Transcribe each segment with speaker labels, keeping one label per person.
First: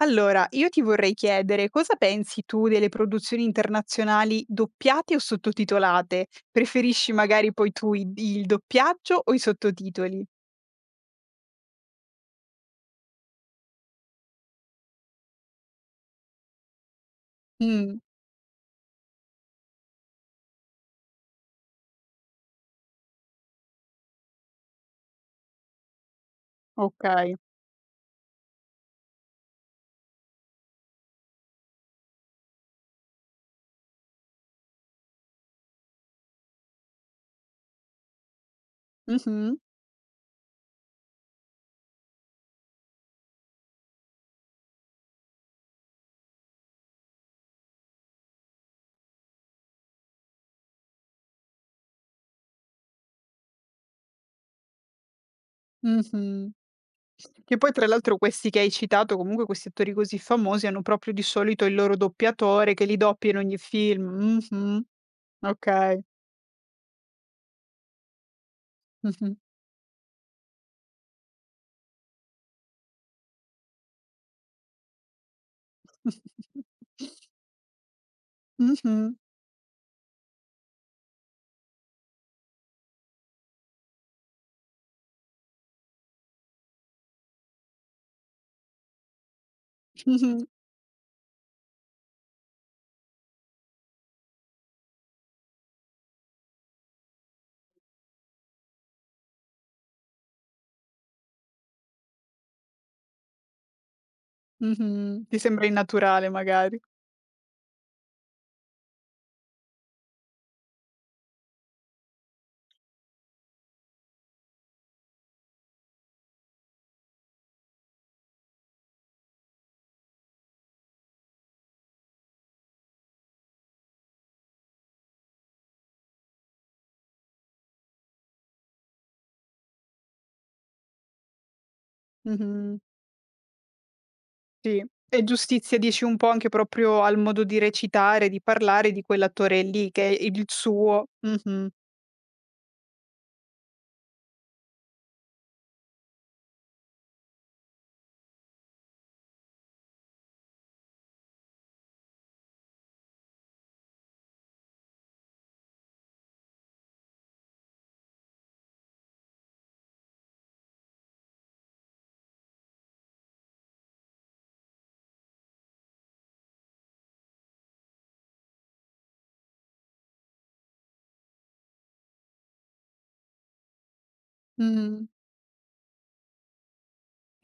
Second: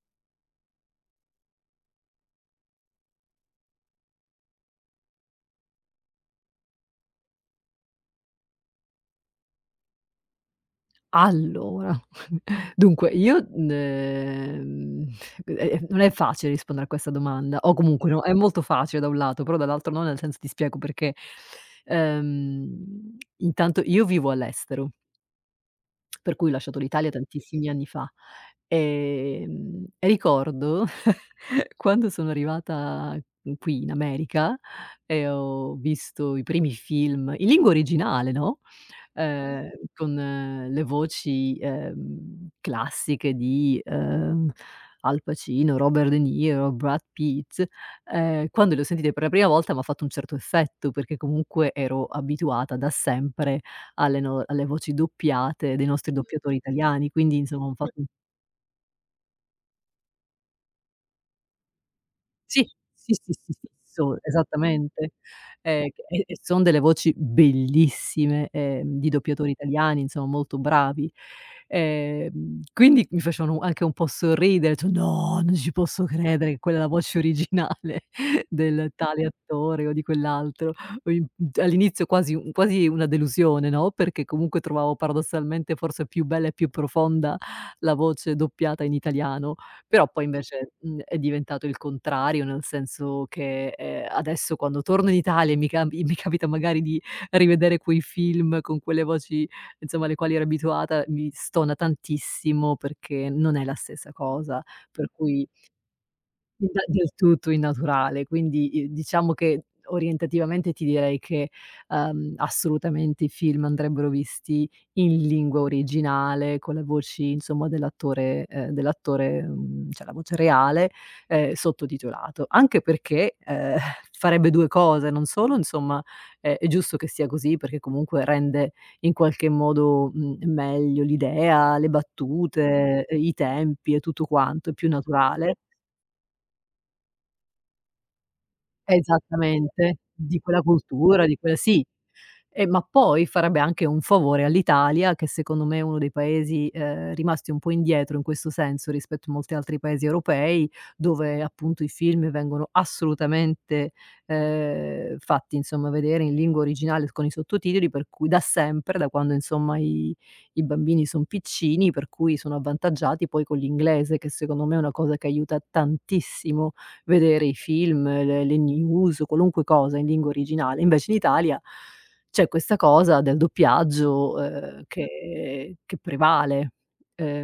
Speaker 1: Allora, io ti vorrei chiedere: cosa pensi tu delle produzioni internazionali doppiate o sottotitolate? Preferisci magari poi tu i il doppiaggio o i sottotitoli?
Speaker 2: Allora, dunque io n d ehm, u e e non è facile rispondere a questa domanda o
Speaker 1: Mh.
Speaker 2: comunque, no, è molto facile da un lato però dall'altro no, nel senso ti spiego perché, ehm, intanto io vivo all'estero per cui ho lasciato l'Italia
Speaker 1: Okay.
Speaker 2: tantissimi anni fa, ehm, e ricordo quando sono arrivata qui in America e ho visto i primi film in lingua originale, no,
Speaker 1: Mh-mh.
Speaker 2: ehm, con le voci, ehm, classiche di, uhm, Al Pacino, Robert De Niro, Brad Pitt, ehm, quando le ho sentite per la prima volta m'ha fatto un certo effetto, perché comunque ero abituata da sempre alle no, alle voci doppiate dei nostri
Speaker 1: Mh-mh.
Speaker 2: doppiatori italiani, quindi,
Speaker 1: Che
Speaker 2: insomma
Speaker 1: poi
Speaker 2: un fa
Speaker 1: tra
Speaker 2: mh.
Speaker 1: l'altro questi che hai citato, comunque questi attori così famosi, hanno proprio, di solito, il loro
Speaker 2: Sì!
Speaker 1: doppiatore che li
Speaker 2: Sì,
Speaker 1: doppia
Speaker 2: sì,
Speaker 1: in
Speaker 2: sì,
Speaker 1: ogni
Speaker 2: fisso,
Speaker 1: film. Mh-mh.
Speaker 2: esattamente. Ehm, che
Speaker 1: Okay.
Speaker 2: e e son delle voci bellissime, ehm, di
Speaker 1: Mh-mh.
Speaker 2: doppiatori italiani, insomma, molto bravi. Ehm, quindi mi facevano u anche un po' sorridere, ho etto: "No! Non ci posso credere che quella è la voce originale del
Speaker 1: Mh-mh.
Speaker 2: tale attore o di quell'altro." Ho imp mhmm, all'inizio quasi u quasi una delusione, no, perché comunque trovavo paradossalmente forse più bella e più profonda la voce doppiata in italiano. Però poi
Speaker 1: Mh-mh.
Speaker 2: invece, mhmm, è diventato il contrario nel senso che, ehm, adesso quando torno in Italia e mi camb i mi capita magari di rivedere quei film con quelle voci, insomma, alle quali ero abituata, mi stona tantissimo perché non è la stessa cosa. Per
Speaker 1: Mh-mh. Che
Speaker 2: cui
Speaker 1: sembra innaturale magari.
Speaker 2: Inda del tutto innaturale. Quindi, i diciamo che orientativamente ti direi che, uhm, assolutamente i film andrebbero visti in lingua originale, con la voci insomma dell'attore, ehm dell'attore, mhmm, cioè la voce reale, ehm, sottotitolato. Anche perché, ehm, farebbe 2 cose: non solo, insomma, è è giusto che sia così perché comunque rende in qualche modo, mhmm, meglio l'idea, le
Speaker 1: Mh-mh.
Speaker 2: battute, ehm, i tempi e tutto quanto, è
Speaker 1: Sì.
Speaker 2: più
Speaker 1: E
Speaker 2: naturale.
Speaker 1: giustizia dici un po' anche, proprio, al modo di recitare, di parlare di quell'attore lì,
Speaker 2: Esattamente,
Speaker 1: che è
Speaker 2: di
Speaker 1: il
Speaker 2: quella
Speaker 1: suo
Speaker 2: cultura, di quel
Speaker 1: mh-mh.
Speaker 2: sì. Ehm, ma poi farebbe anche un favore all'Italia, che secondo me è uno dei Paesi, ehm, rimasti un po' indietro in questo senso, rispetto a molti altri paesi europei dove, appunto, i film vengono assolutamente, ehm, fatti insomma vedere in lingua originale l con i sottotitoli, per cui da sempre, da quando insomma i i bambini son piccini per cui sono avvantaggiati poi con l'inglese che, secondo me, è una cosa che aiuta tantissimo vedere i film, le le news, qualunque cosa in lingua originale. Invece in Italia c'è questa cosa del doppiaggio, ehm,
Speaker 1: Mh.
Speaker 2: che che prevale.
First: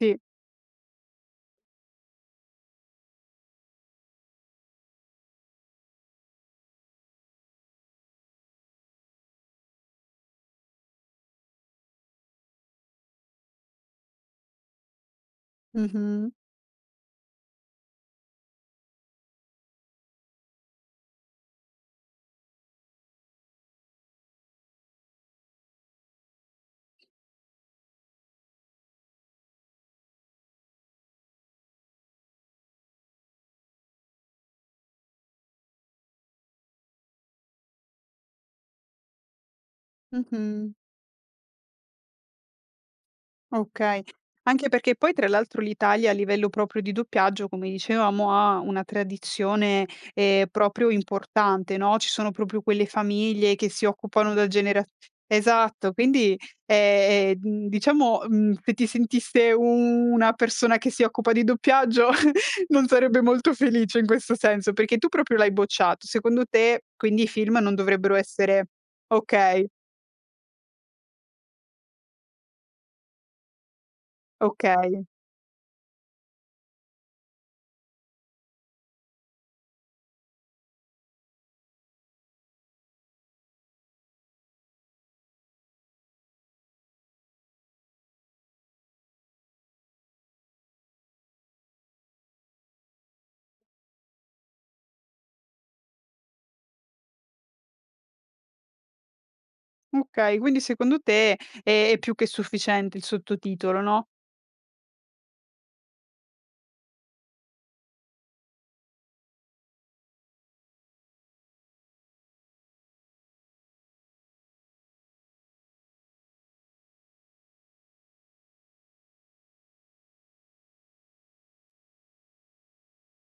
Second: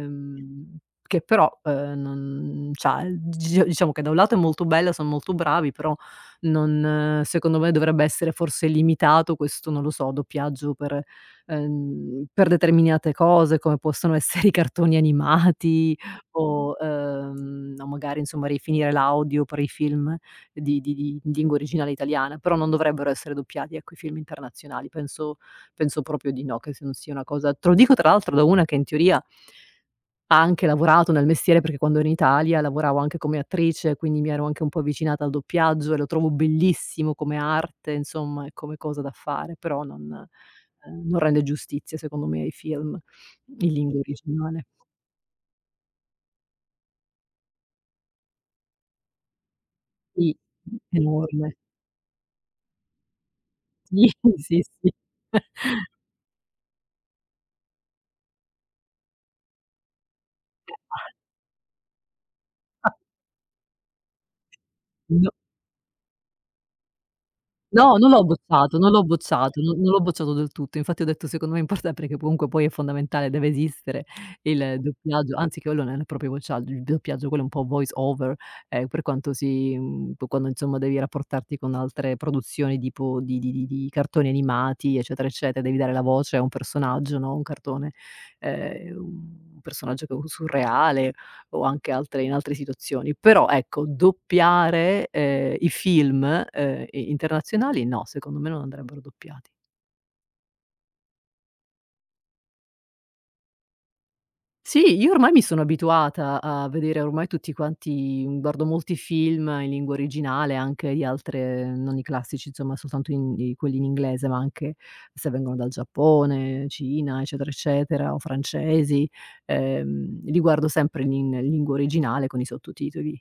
Speaker 1: Sì.
Speaker 2: che però, ehm, non c'ha il d g diciamo che da un lato è molto bello, son molto bravi, però non secondo me dovrebbe essere forse limitato questo, non lo so, doppiaggio per, ehm per determinate cose, come possono essere: i cartoni animati,
Speaker 1: Mh-mh.
Speaker 2: o, uhm o magari, insomma, rifinire l'audio per i film di di di lingua originale italiana, però non dovrebbero essere doppiati, ecco, i film internazionali. Penso penso proprio di no, che se s non sia una cosa te lo dico tra l'altro da una che, in teoria ha anche lavorato nel mestiere, perché quando in Italia lavoravo anche come attrice, quindi mi ero anche un po' avvicinata al doppiaggio e lo trovavo bellissimo come arte, insomma, e come cosa da fare. Però non,
Speaker 1: Mh-mh.
Speaker 2: ehm non rende giustizia, secondo me, ai film in lingua
Speaker 1: Okay.
Speaker 2: originale.
Speaker 1: Anche perché poi, tra l'altro, l'Italia a livello proprio di doppiaggio, come dicevamo, ha una tradizione,
Speaker 2: Sì,
Speaker 1: ehm, proprio
Speaker 2: enorme.
Speaker 1: importante, no: ci sono proprio quelle famiglie che si
Speaker 2: Sì,
Speaker 1: occupano da
Speaker 2: sì,
Speaker 1: genera
Speaker 2: sì.
Speaker 1: esatto. Quindi, e ehm, dn diciamo, mhmm, se ti sentisse u u una persona che si
Speaker 2: [unintelligible]
Speaker 1: occupa di doppiaggio, non
Speaker 2: [unintelligible]
Speaker 1: sarebbe molto felice in questo senso, perché tu
Speaker 2: No.
Speaker 1: proprio l'hai bocciato. Secondo te quindi i film non
Speaker 2: No, non
Speaker 1: dovrebbero
Speaker 2: l'ho
Speaker 1: essere
Speaker 2: bocciato, non l'ho bocciato,
Speaker 1: okay.
Speaker 2: non non l'ho bocciato del tutto. Infatti ho detto: "Secondo me è importante, che po comunque poi è fondamentale, deve esistere il
Speaker 1: Okay.
Speaker 2: doppiaggio." Anzi quello non è proprio uacciagg uib doppiaggio quello un po' Voice Over, ehm, per quanto si, mhmm, po quando, insomma, devi rapportarti con altre produzioni di po di di di di cartoni animati eccetera, eccetera, devi dare la voce a un personaggio, no, un cartone ehm, un personaggio che u surreale, o anche altre in altre situazioni. Però, ecco, doppiare, ehm, i film, ehm, i internazionali no, secondo me non andrebbero doppiati.
Speaker 1: Okay. Quindi, secondo te è è più che sufficiente il sottotitolo, no?
Speaker 2: Sì! Io ormai mi sono abituata a vedere ormai tutti quanti uhm, guardo molti film in lingua originale, anche agli altre non i classici, insomma, soltanto in i quelli in inglese, ma anche se vengono dal Giappone, Cina, eccetera, eccetera, o francesi, ehm, li guardo sempre i in lingua originale con i sottotitoli.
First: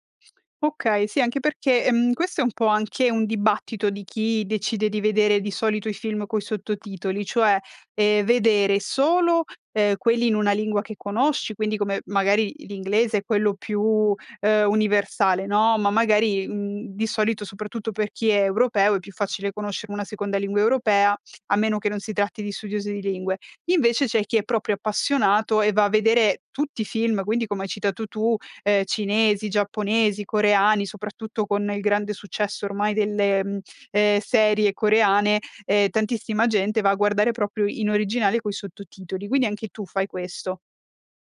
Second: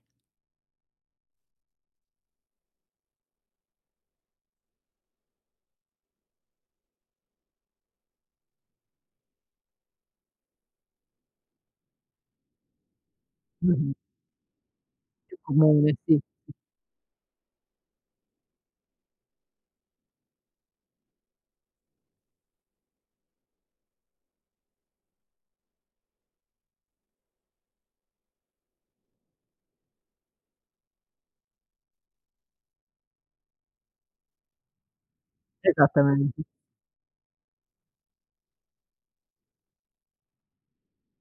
Speaker 1: Okay, sì anche perché, ehm, questo è un po' anche un dibattito di chi decide di vedere di solito i film coi sottotitoli, cioè, ehm, vedere solo, ehm, quelli in una lingua che conosci quindi come, magari l'inglese è quello,
Speaker 2: Mh-mh.
Speaker 1: più, ehm universale, no; ma
Speaker 2: [unintelligible] sì,
Speaker 1: magari,
Speaker 2: sì.
Speaker 1: mhmm, di solito soprattutto per chi è europeo è più facile conoscere una seconda lingua europea, a meno che non si tratti di studiosi di lingue. Invece c'è chi è proprio appassionato, e va a vedere tutti i film quindi, come hai citato tu, ehm, cinesi, giapponesi, coreani, soprattutto con il grande successo ormai delle, mhmm, ehm, serie coreane, ehm,
Speaker 2: Esattamente.
Speaker 1: tantissima gente va a guardare proprio in originale coi sottotitoli. Quindi anche tu fai questo?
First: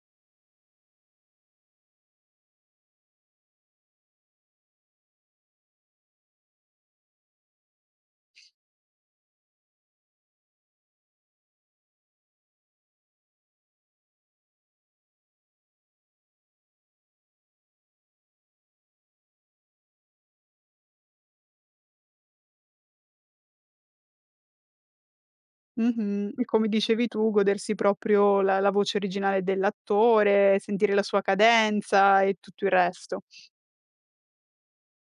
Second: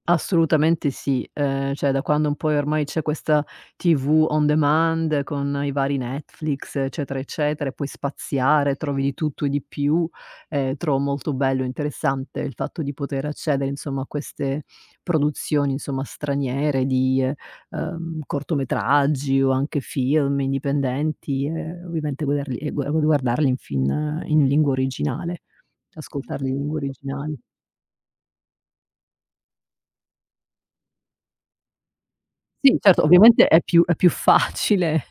Speaker 2: Assolutamente sì. Ehm, cioè da quando un pò, ehm, ormai c'è questa TV on demand, con i vari Netflix eccetera, eccetera e puoi spaziare, trovi di tutto e di più, ehm, trovo molto bello e interessante il fatto di poter accedere, insomma, a queste produzioni insomma straniere di ehm ehm, cortometraggi o anche film, indipendenti e ovviamente guederli e gua gu gu guardarli in fin in lingua originale,
Speaker 1: Mh-mh. E
Speaker 2: ascoltarli in
Speaker 1: come
Speaker 2: lingua
Speaker 1: dicevi tu,
Speaker 2: originale.
Speaker 1: godersi proprio la la voce originale dell'attore, sentire la sua cadenza e tutto il
Speaker 2: Sì certo,
Speaker 1: resto.
Speaker 2: ovviamente è più è più facile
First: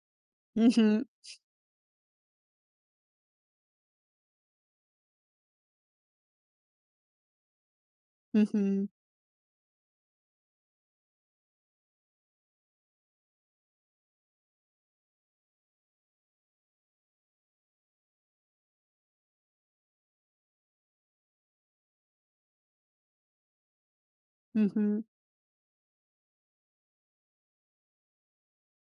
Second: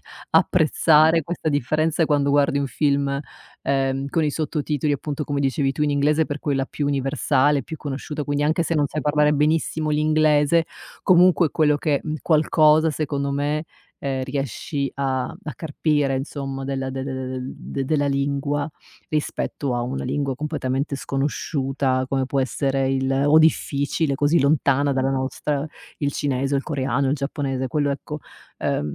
Speaker 1: Mh-mh.
Speaker 2: apprezzare questa differenza quando guardi un film, ehm, con i sottotitoli, appunto come dicevi tu, in inglese per quella più universale, più conosciuta, quindi anche se non
Speaker 1: Mh-mh.
Speaker 2: sai parlare benissimo l'inglese, comunque è quello che, mhmm, qualcosa secondo me, ehm, riesci a a carpire, insomma, della de de de de de della lingua rispetto a una lingua completamente sconosciuta, come può essere il o difficile, così lontana
Speaker 1: Mh-mh.
Speaker 2: dalla nostra, il cinese, o il coreano, il giapponese, quello ecco, ehm,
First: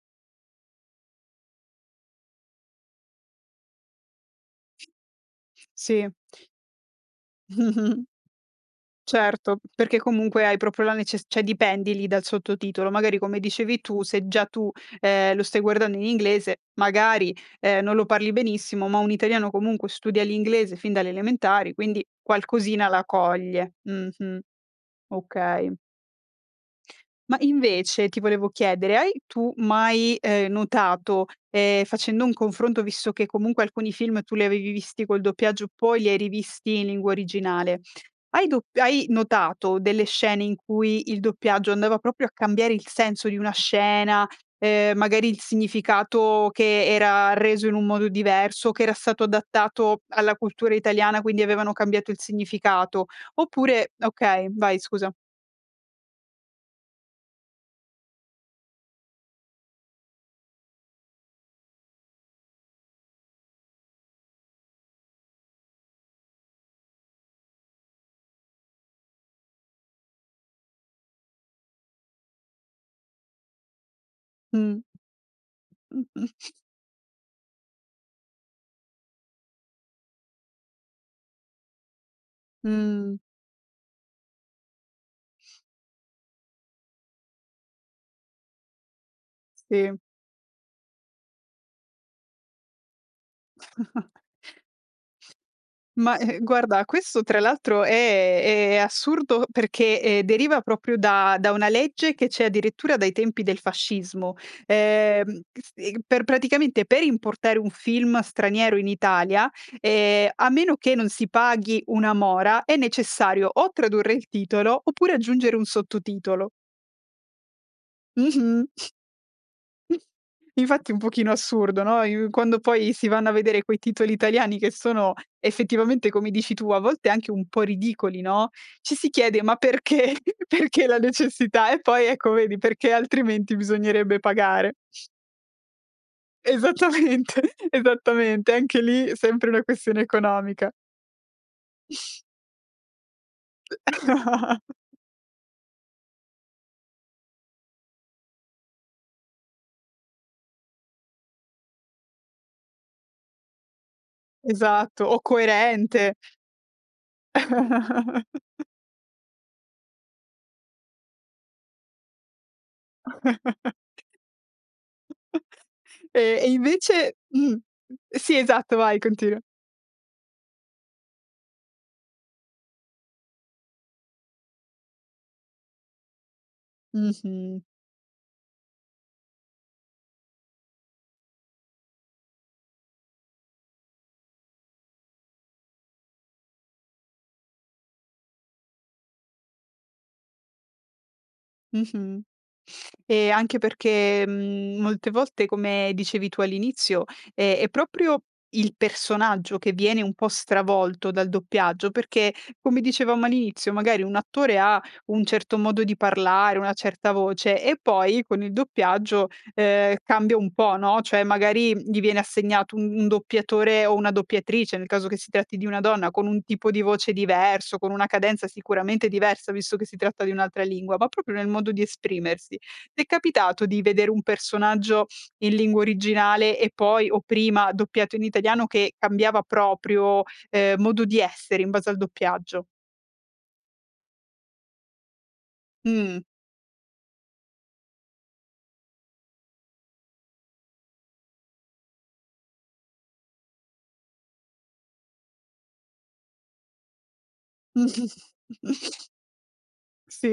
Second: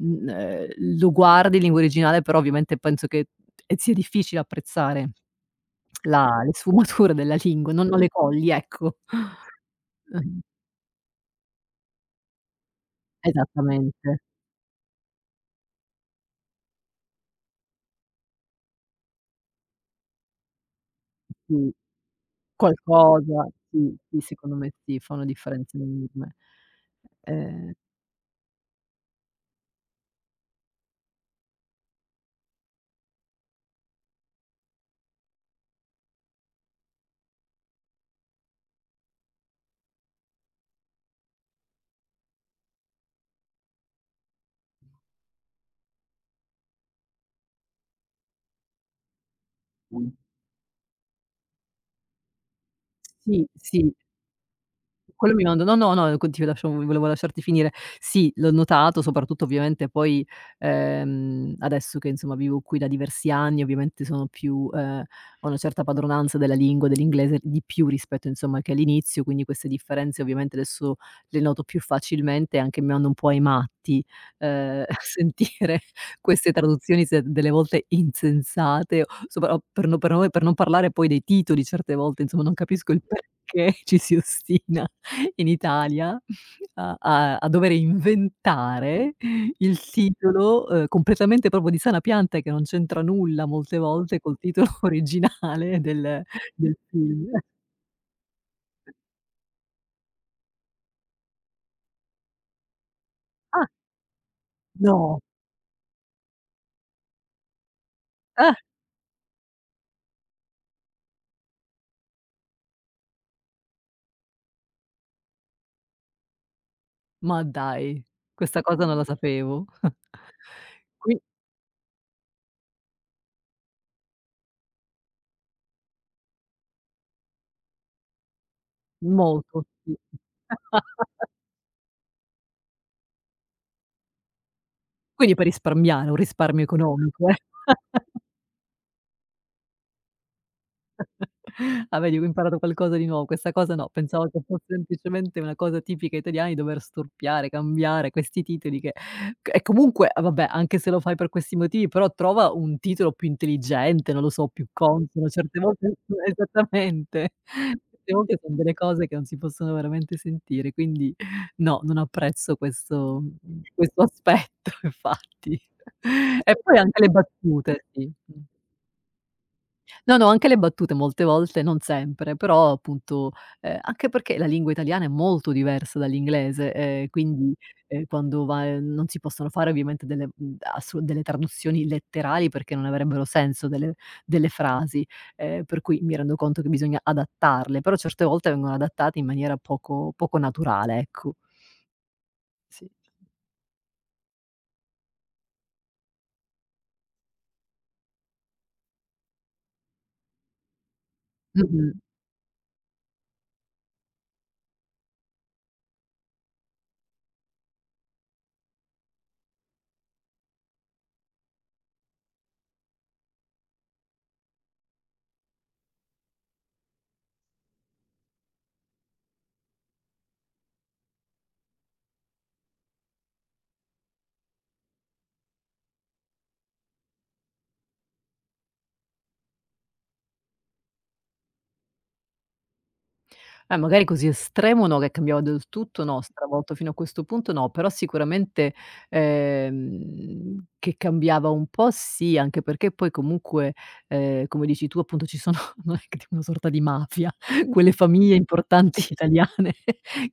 Speaker 2: mhmm, ehm, lo guardi in lingua originale, però ovviamente penso che ehm, zia difficile apprezzare
Speaker 1: Sì.
Speaker 2: la le sfumature della lingua, no non
Speaker 1: Mh-mh.
Speaker 2: le cogli, ecco.
Speaker 1: Certo, perché comunque, hai proprio la neces cioè, dipendi lì dal sottotitolo. Magari, come dicevi tu,
Speaker 2: Esattamente.
Speaker 1: se già tu, ehm, lo stai guardando in inglese magari, ehm, non lo parli benissimo ma un italiano, comunque, studia l'inglese fin dalle
Speaker 2: Sì.
Speaker 1: elementari quindi, qualcosina la
Speaker 2: Qualcosa,
Speaker 1: coglie.
Speaker 2: sì, sì,
Speaker 1: Mh-mh.
Speaker 2: secondo me sì, fa una
Speaker 1: Okay.
Speaker 2: differenza enorme.
Speaker 1: Ma
Speaker 2: Ehm
Speaker 1: invece, ti volevo chiedere, hai tu mai, ehm, notato, ehm, facendo un confronto, visto che comunque alcuni film tu li avevi visti col doppiaggio poi li hai rivisti in lingua originale, hai dop hai notato delle scene in cui il doppiaggio andava proprio a cambiare il senso di una scena? Ehm, magari il significato che era reso in un modo diverso? O che era stato adattato
Speaker 2: [unintelligible]
Speaker 1: alla cultura italiana, quindi avevano cambiato il significato?
Speaker 2: Sì, sì.
Speaker 1: Oppure okay, vai scusa.
Speaker 2: Quello mi mando no, no, ehm no continua lasciavo v volevo lasciarti finire. Sì, l'ho notato soprattutto ovviamente poi, ehm, adesso che, insomma, vivo qui da diversi anni ovviamente sono più, ehm ho una certa padronanza della lingua, dell'inglese, di più rispetto, insomma, che all'inizio, quindi queste differenze ovviamente adesso le noto più facilmente, e anche mi manda un po' ai matti,
Speaker 1: Mh.
Speaker 2: ehm, sentire
Speaker 1: Mh-mh.
Speaker 2: queste traduzioni se delle volte insensate sopra o per no me per non parlare poi dei titoli, certe volte, insomma, non capisco il
Speaker 1: Mh.
Speaker 2: perché ci si ostina in Italia a a a dovere inventare il
Speaker 1: Sì.
Speaker 2: titolo, uhm, completamente proprio di sana pianta, che non c'entra nulla molte volte, col titolo originale
Speaker 1: Ma,
Speaker 2: del
Speaker 1: e ehm,
Speaker 2: del
Speaker 1: guarda questo
Speaker 2: film.
Speaker 1: tra l'altro è è è assurdo perché, ehm, deriva proprio da da una legge che c'è addirittura dai tempi del
Speaker 2: Ah!
Speaker 1: fascismo.
Speaker 2: No!
Speaker 1: Ehm, che ste per praticamente, per importare un film
Speaker 2: Ah!
Speaker 1: straniero in Italia, ehm, a meno che non si paghi una mora è necessario o tradurre il titolo, oppure aggiungere un sottotitolo.
Speaker 2: Ma dai! Questa
Speaker 1: Mh-mh.
Speaker 2: cosa non la sapevo.
Speaker 1: infatti un
Speaker 2: Qui
Speaker 1: pochino assurdo, no, i quando poi si vanno a vedere quei titoli italiani che sono effettivamente come dici tu a volte anche un po' ridicoli, no, ci si chiede ma
Speaker 2: Molto, sì.
Speaker 1: perché perché la necessità e poi ecco vedi perché altrimenti bisognerebbe pagare.
Speaker 2: Quindi per risparmiare, un risparmio economico eh.
Speaker 1: Esattamente, esattamente anche lì è sempre una questione economica.
Speaker 2: Ah, vedi che ho imparato qualcosa di nuo questa cosa no, pensavo che fosse semplicemente una cosa tipica italiani dover storpiare, cambiare questi titoli che c e comunque e vabbè anche se lo fai per questi motivi però trova un titolo più intelligente, non lo so, più
Speaker 1: Esatto o
Speaker 2: consono certe volte
Speaker 1: coerente.
Speaker 2: esattamente certe volte fan delle cose che non si possono veramente sentire quindi no, non apprezzo questo questo aspetto infatti
Speaker 1: E e
Speaker 2: e poi anche le
Speaker 1: invece, mh
Speaker 2: battute sì
Speaker 1: Sì
Speaker 2: [unintelligible]
Speaker 1: esatto, vai continua.
Speaker 2: No, no anche le battute molte volte non sempre però appunto, ehm, anche perché la lingua italiana è molto diversa dall'inglese, ehm, quindi,
Speaker 1: Mh-mh.
Speaker 2: ehm, quando va, ehm, non si possono fare ovviamente delle, uhm, ass delle traduzioni letterali perché non avrebbero senso delle delle frasi, ehm, per cui mi rendo conto che bisogna adattarle però certe volte vengono adattate in maniera poco poco naturale ecco,
Speaker 1: Mh-mh,
Speaker 2: s
Speaker 1: e anche perché, mhmm, molte volte come dicevi tu all'inizio, è è proprio il personaggio che viene un po' stravolto dal doppiaggio
Speaker 2: Mh-mh.
Speaker 1: perché come dicevamo all'inizio magari un attore ha un certo modo di parlare, una certa voce e poi con il doppiaggio, ehm, cambia un po' no, cioè magari gli viene assegnato un un doppiatore o una doppiatrice nel caso che si tratti di una donna con un tipo di voce diverso, con una cadenza sicuramente diversa visto che si tratta di un'altra lingua ma proprio nel modo di esprimersi. T'è capitato di vedere un personaggio in lingua originale e poi o prima doppiato in italiano che cambiava proprio, ehm, modo di essere in base al doppiaggio.
Speaker 2: Eh magari così estremo no, che cambiava del tutto
Speaker 1: Mh.
Speaker 2: no, stravolto fino a questo punto no, però sicuramente, ehm, che cambiava un po' sì, anche perché poi comunque, ehm, come dici tu appunto ci sono non è c una sorta di mafia quelle famiglie importanti italiane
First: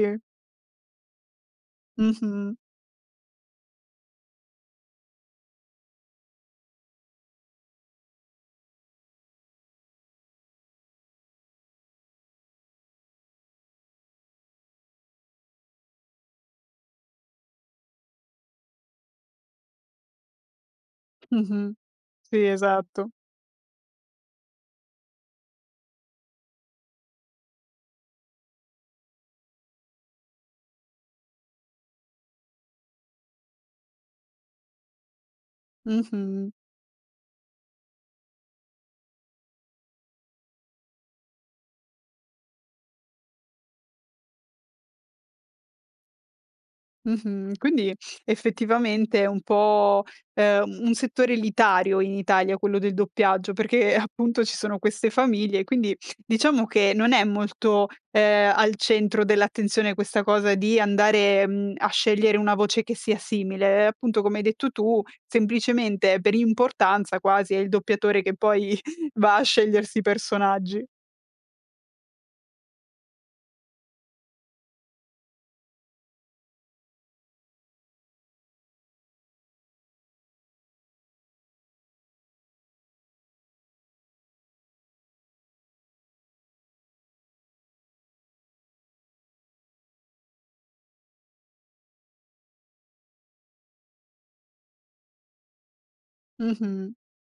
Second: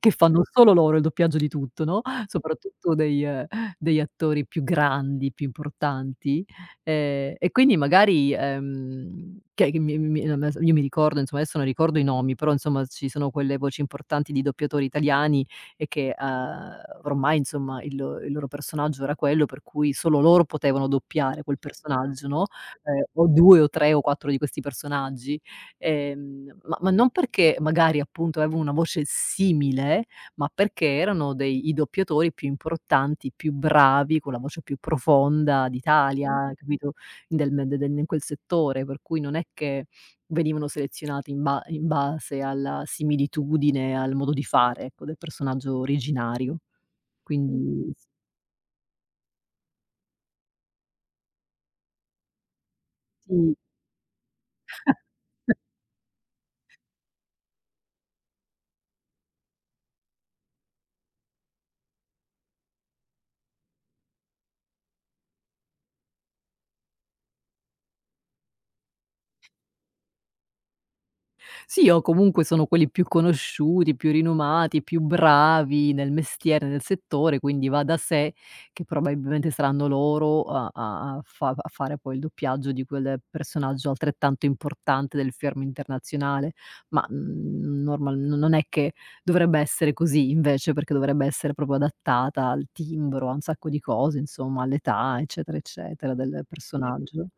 Speaker 2: che fanno solo loro il doppiaggio di tutto, no,
Speaker 1: Mh-mh.
Speaker 2: soprattutto degli, ehm, degli attori più grandi, più importanti, ehm, e quindi magari, ehm, che che mi mi mi [unintelligible] io mi ricordo insomma adesso non ricordo i nomi, però insomma ci sono quelle voci importanti di doppiatori italiani e che, ehm, ormai insomma il il loro personaggio era quello per cui solo loro potevano doppiare quel
Speaker 1: Mh-mh,
Speaker 2: personaggio,
Speaker 1: si
Speaker 2: no, ehm,
Speaker 1: esatto.
Speaker 2: o 2 o 3 o 4 di questi personaggi, ehm, ma ma non perché magari appunto avevo una voce simile ma perché erano dei i doppiatori più importanti, più bravi, con la voce più profonda
Speaker 1: Mh-mh.
Speaker 2: d'Italia, capito, del de den in quel settore, per cui non è che venivano selezionati in ba in base alla similitudine al modo di fare ecco del personaggio originario
Speaker 1: Mh-mh,
Speaker 2: quindi
Speaker 1: quindi effettivamente è un po', ehm, u un settore elitario in Italia quello del doppiaggio
Speaker 2: Sì.
Speaker 1: perché, eh, appunto ci sono queste famiglie quindi diciamo che non è molto, ehm, al centro dell'attenzione questa cosa di andare, mhmm, a scegliere una voce che sia simile e appunto come hai detto tu semplicemente per importanza quasi è il doppiatore che poi va a scegliersi personaggi.
Speaker 2: Sì o comunque sono quelli più conosciuti, più rinomati, più bravi nel mestiere, nel settore, quindi va da sé che probabilmente saranno loro a a a fav a fare poi il doppiaggio di quel personaggio altrettanto importante del fermo internazionale ma, mhmm, normal n non è che dovrebbe essere così invece perché dovrebbe essere proprio adattata al timbro a un sacco di cose insomma all'età, eccetera eccetera, del
Speaker 1: Mh-mh,
Speaker 2: personaggio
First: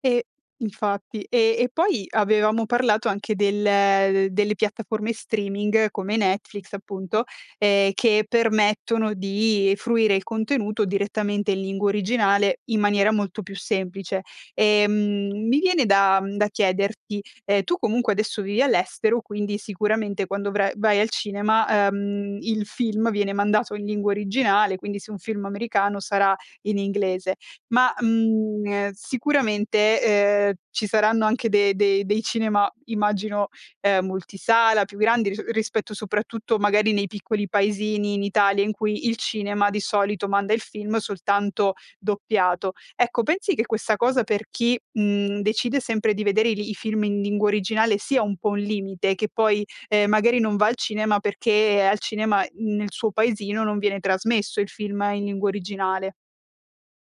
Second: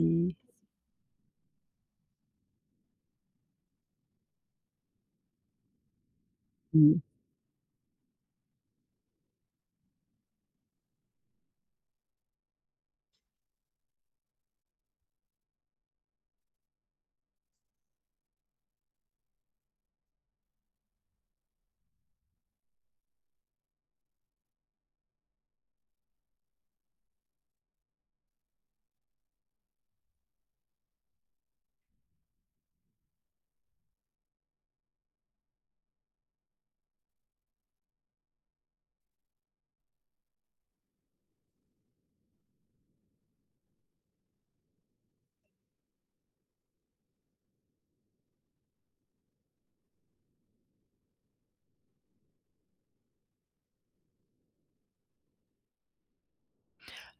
Speaker 1: e infatti, ehm, e poi avevamo parlato anche del delle piattaforme streaming come Netflix
Speaker 2: Mh.
Speaker 1: appunto, ehm, che permettono di fruire il contenuto direttamente in lingua originale in maniera molto più semplice, ehm, mi viene da da chiederti, ehm, tu comunque adesso vivi all'estero quindi sicuramente quando vra vai al cinema, ehm, il film viene mandato in lingua originale quindi se è un film americano sarà in inglese ma, mhmm, sicuramente, ehm, ci saranno anche de dei dei cinema immagino, ehm, multisala più grandi ris rispetto soprattutto magari nei piccoli paesini in Italia in cui il cinema di solito manda il film soltanto doppiato. Ecco pensi che questa cosa per chi, mhmm, decide sempre di vedere li i film in lingua originale sia un po' un limite che poi, ehm, magari non va al cinema perché al cinema nel suo paesino non viene trasmesso il film in lingua originale.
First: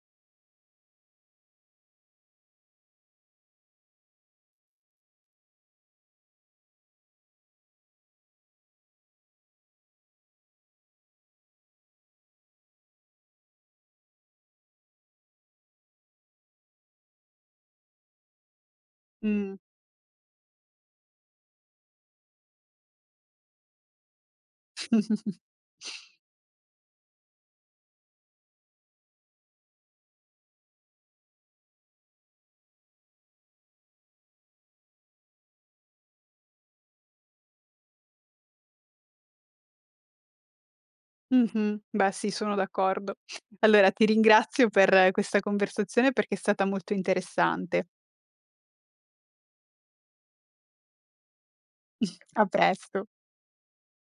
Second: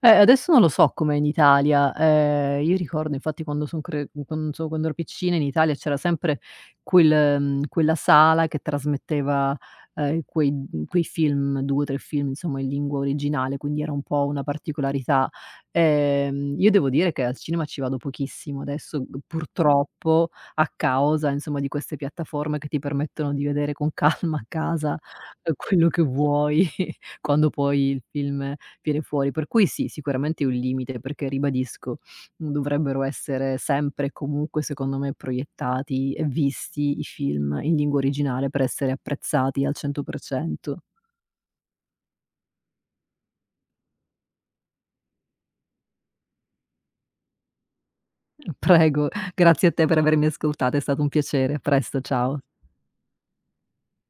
Speaker 2: Eh, adesso non lo so com'è in Italia, ehm, io ricordo infatti quando son cre q quando so quando ero piccina in Italia c'era sempre quel, mhmm, quella sala che trasmetteva, ehm, in quei quei film 2 o 3 film insomma in lingua originale quindi era un po' una particolarità, ehm, io devo dire che al cinema ci vado pochissimo adesso g
Speaker 1: Mhmm.
Speaker 2: purtroppo, a causa insomma di queste piattaforme che ti permettono di vedere con calma a casa quello che vuoi quando poi il film viene fuori, per cui sì, sicuramente è un limite perché ribadisco dovrebbero essere sempre e comunque secondo me proiettati e visti i film in lingua originale per essere apprezzati al 100%.
Speaker 1: Mh-mh, beh sì, sono d'accordo. Allora ti ringrazio per questa conversazione perché è stata molto interessante.
Speaker 2: Prego, grazie a te per avermi ascoltata, è stato un piacere, a presto, ciao.
Speaker 1: A presto.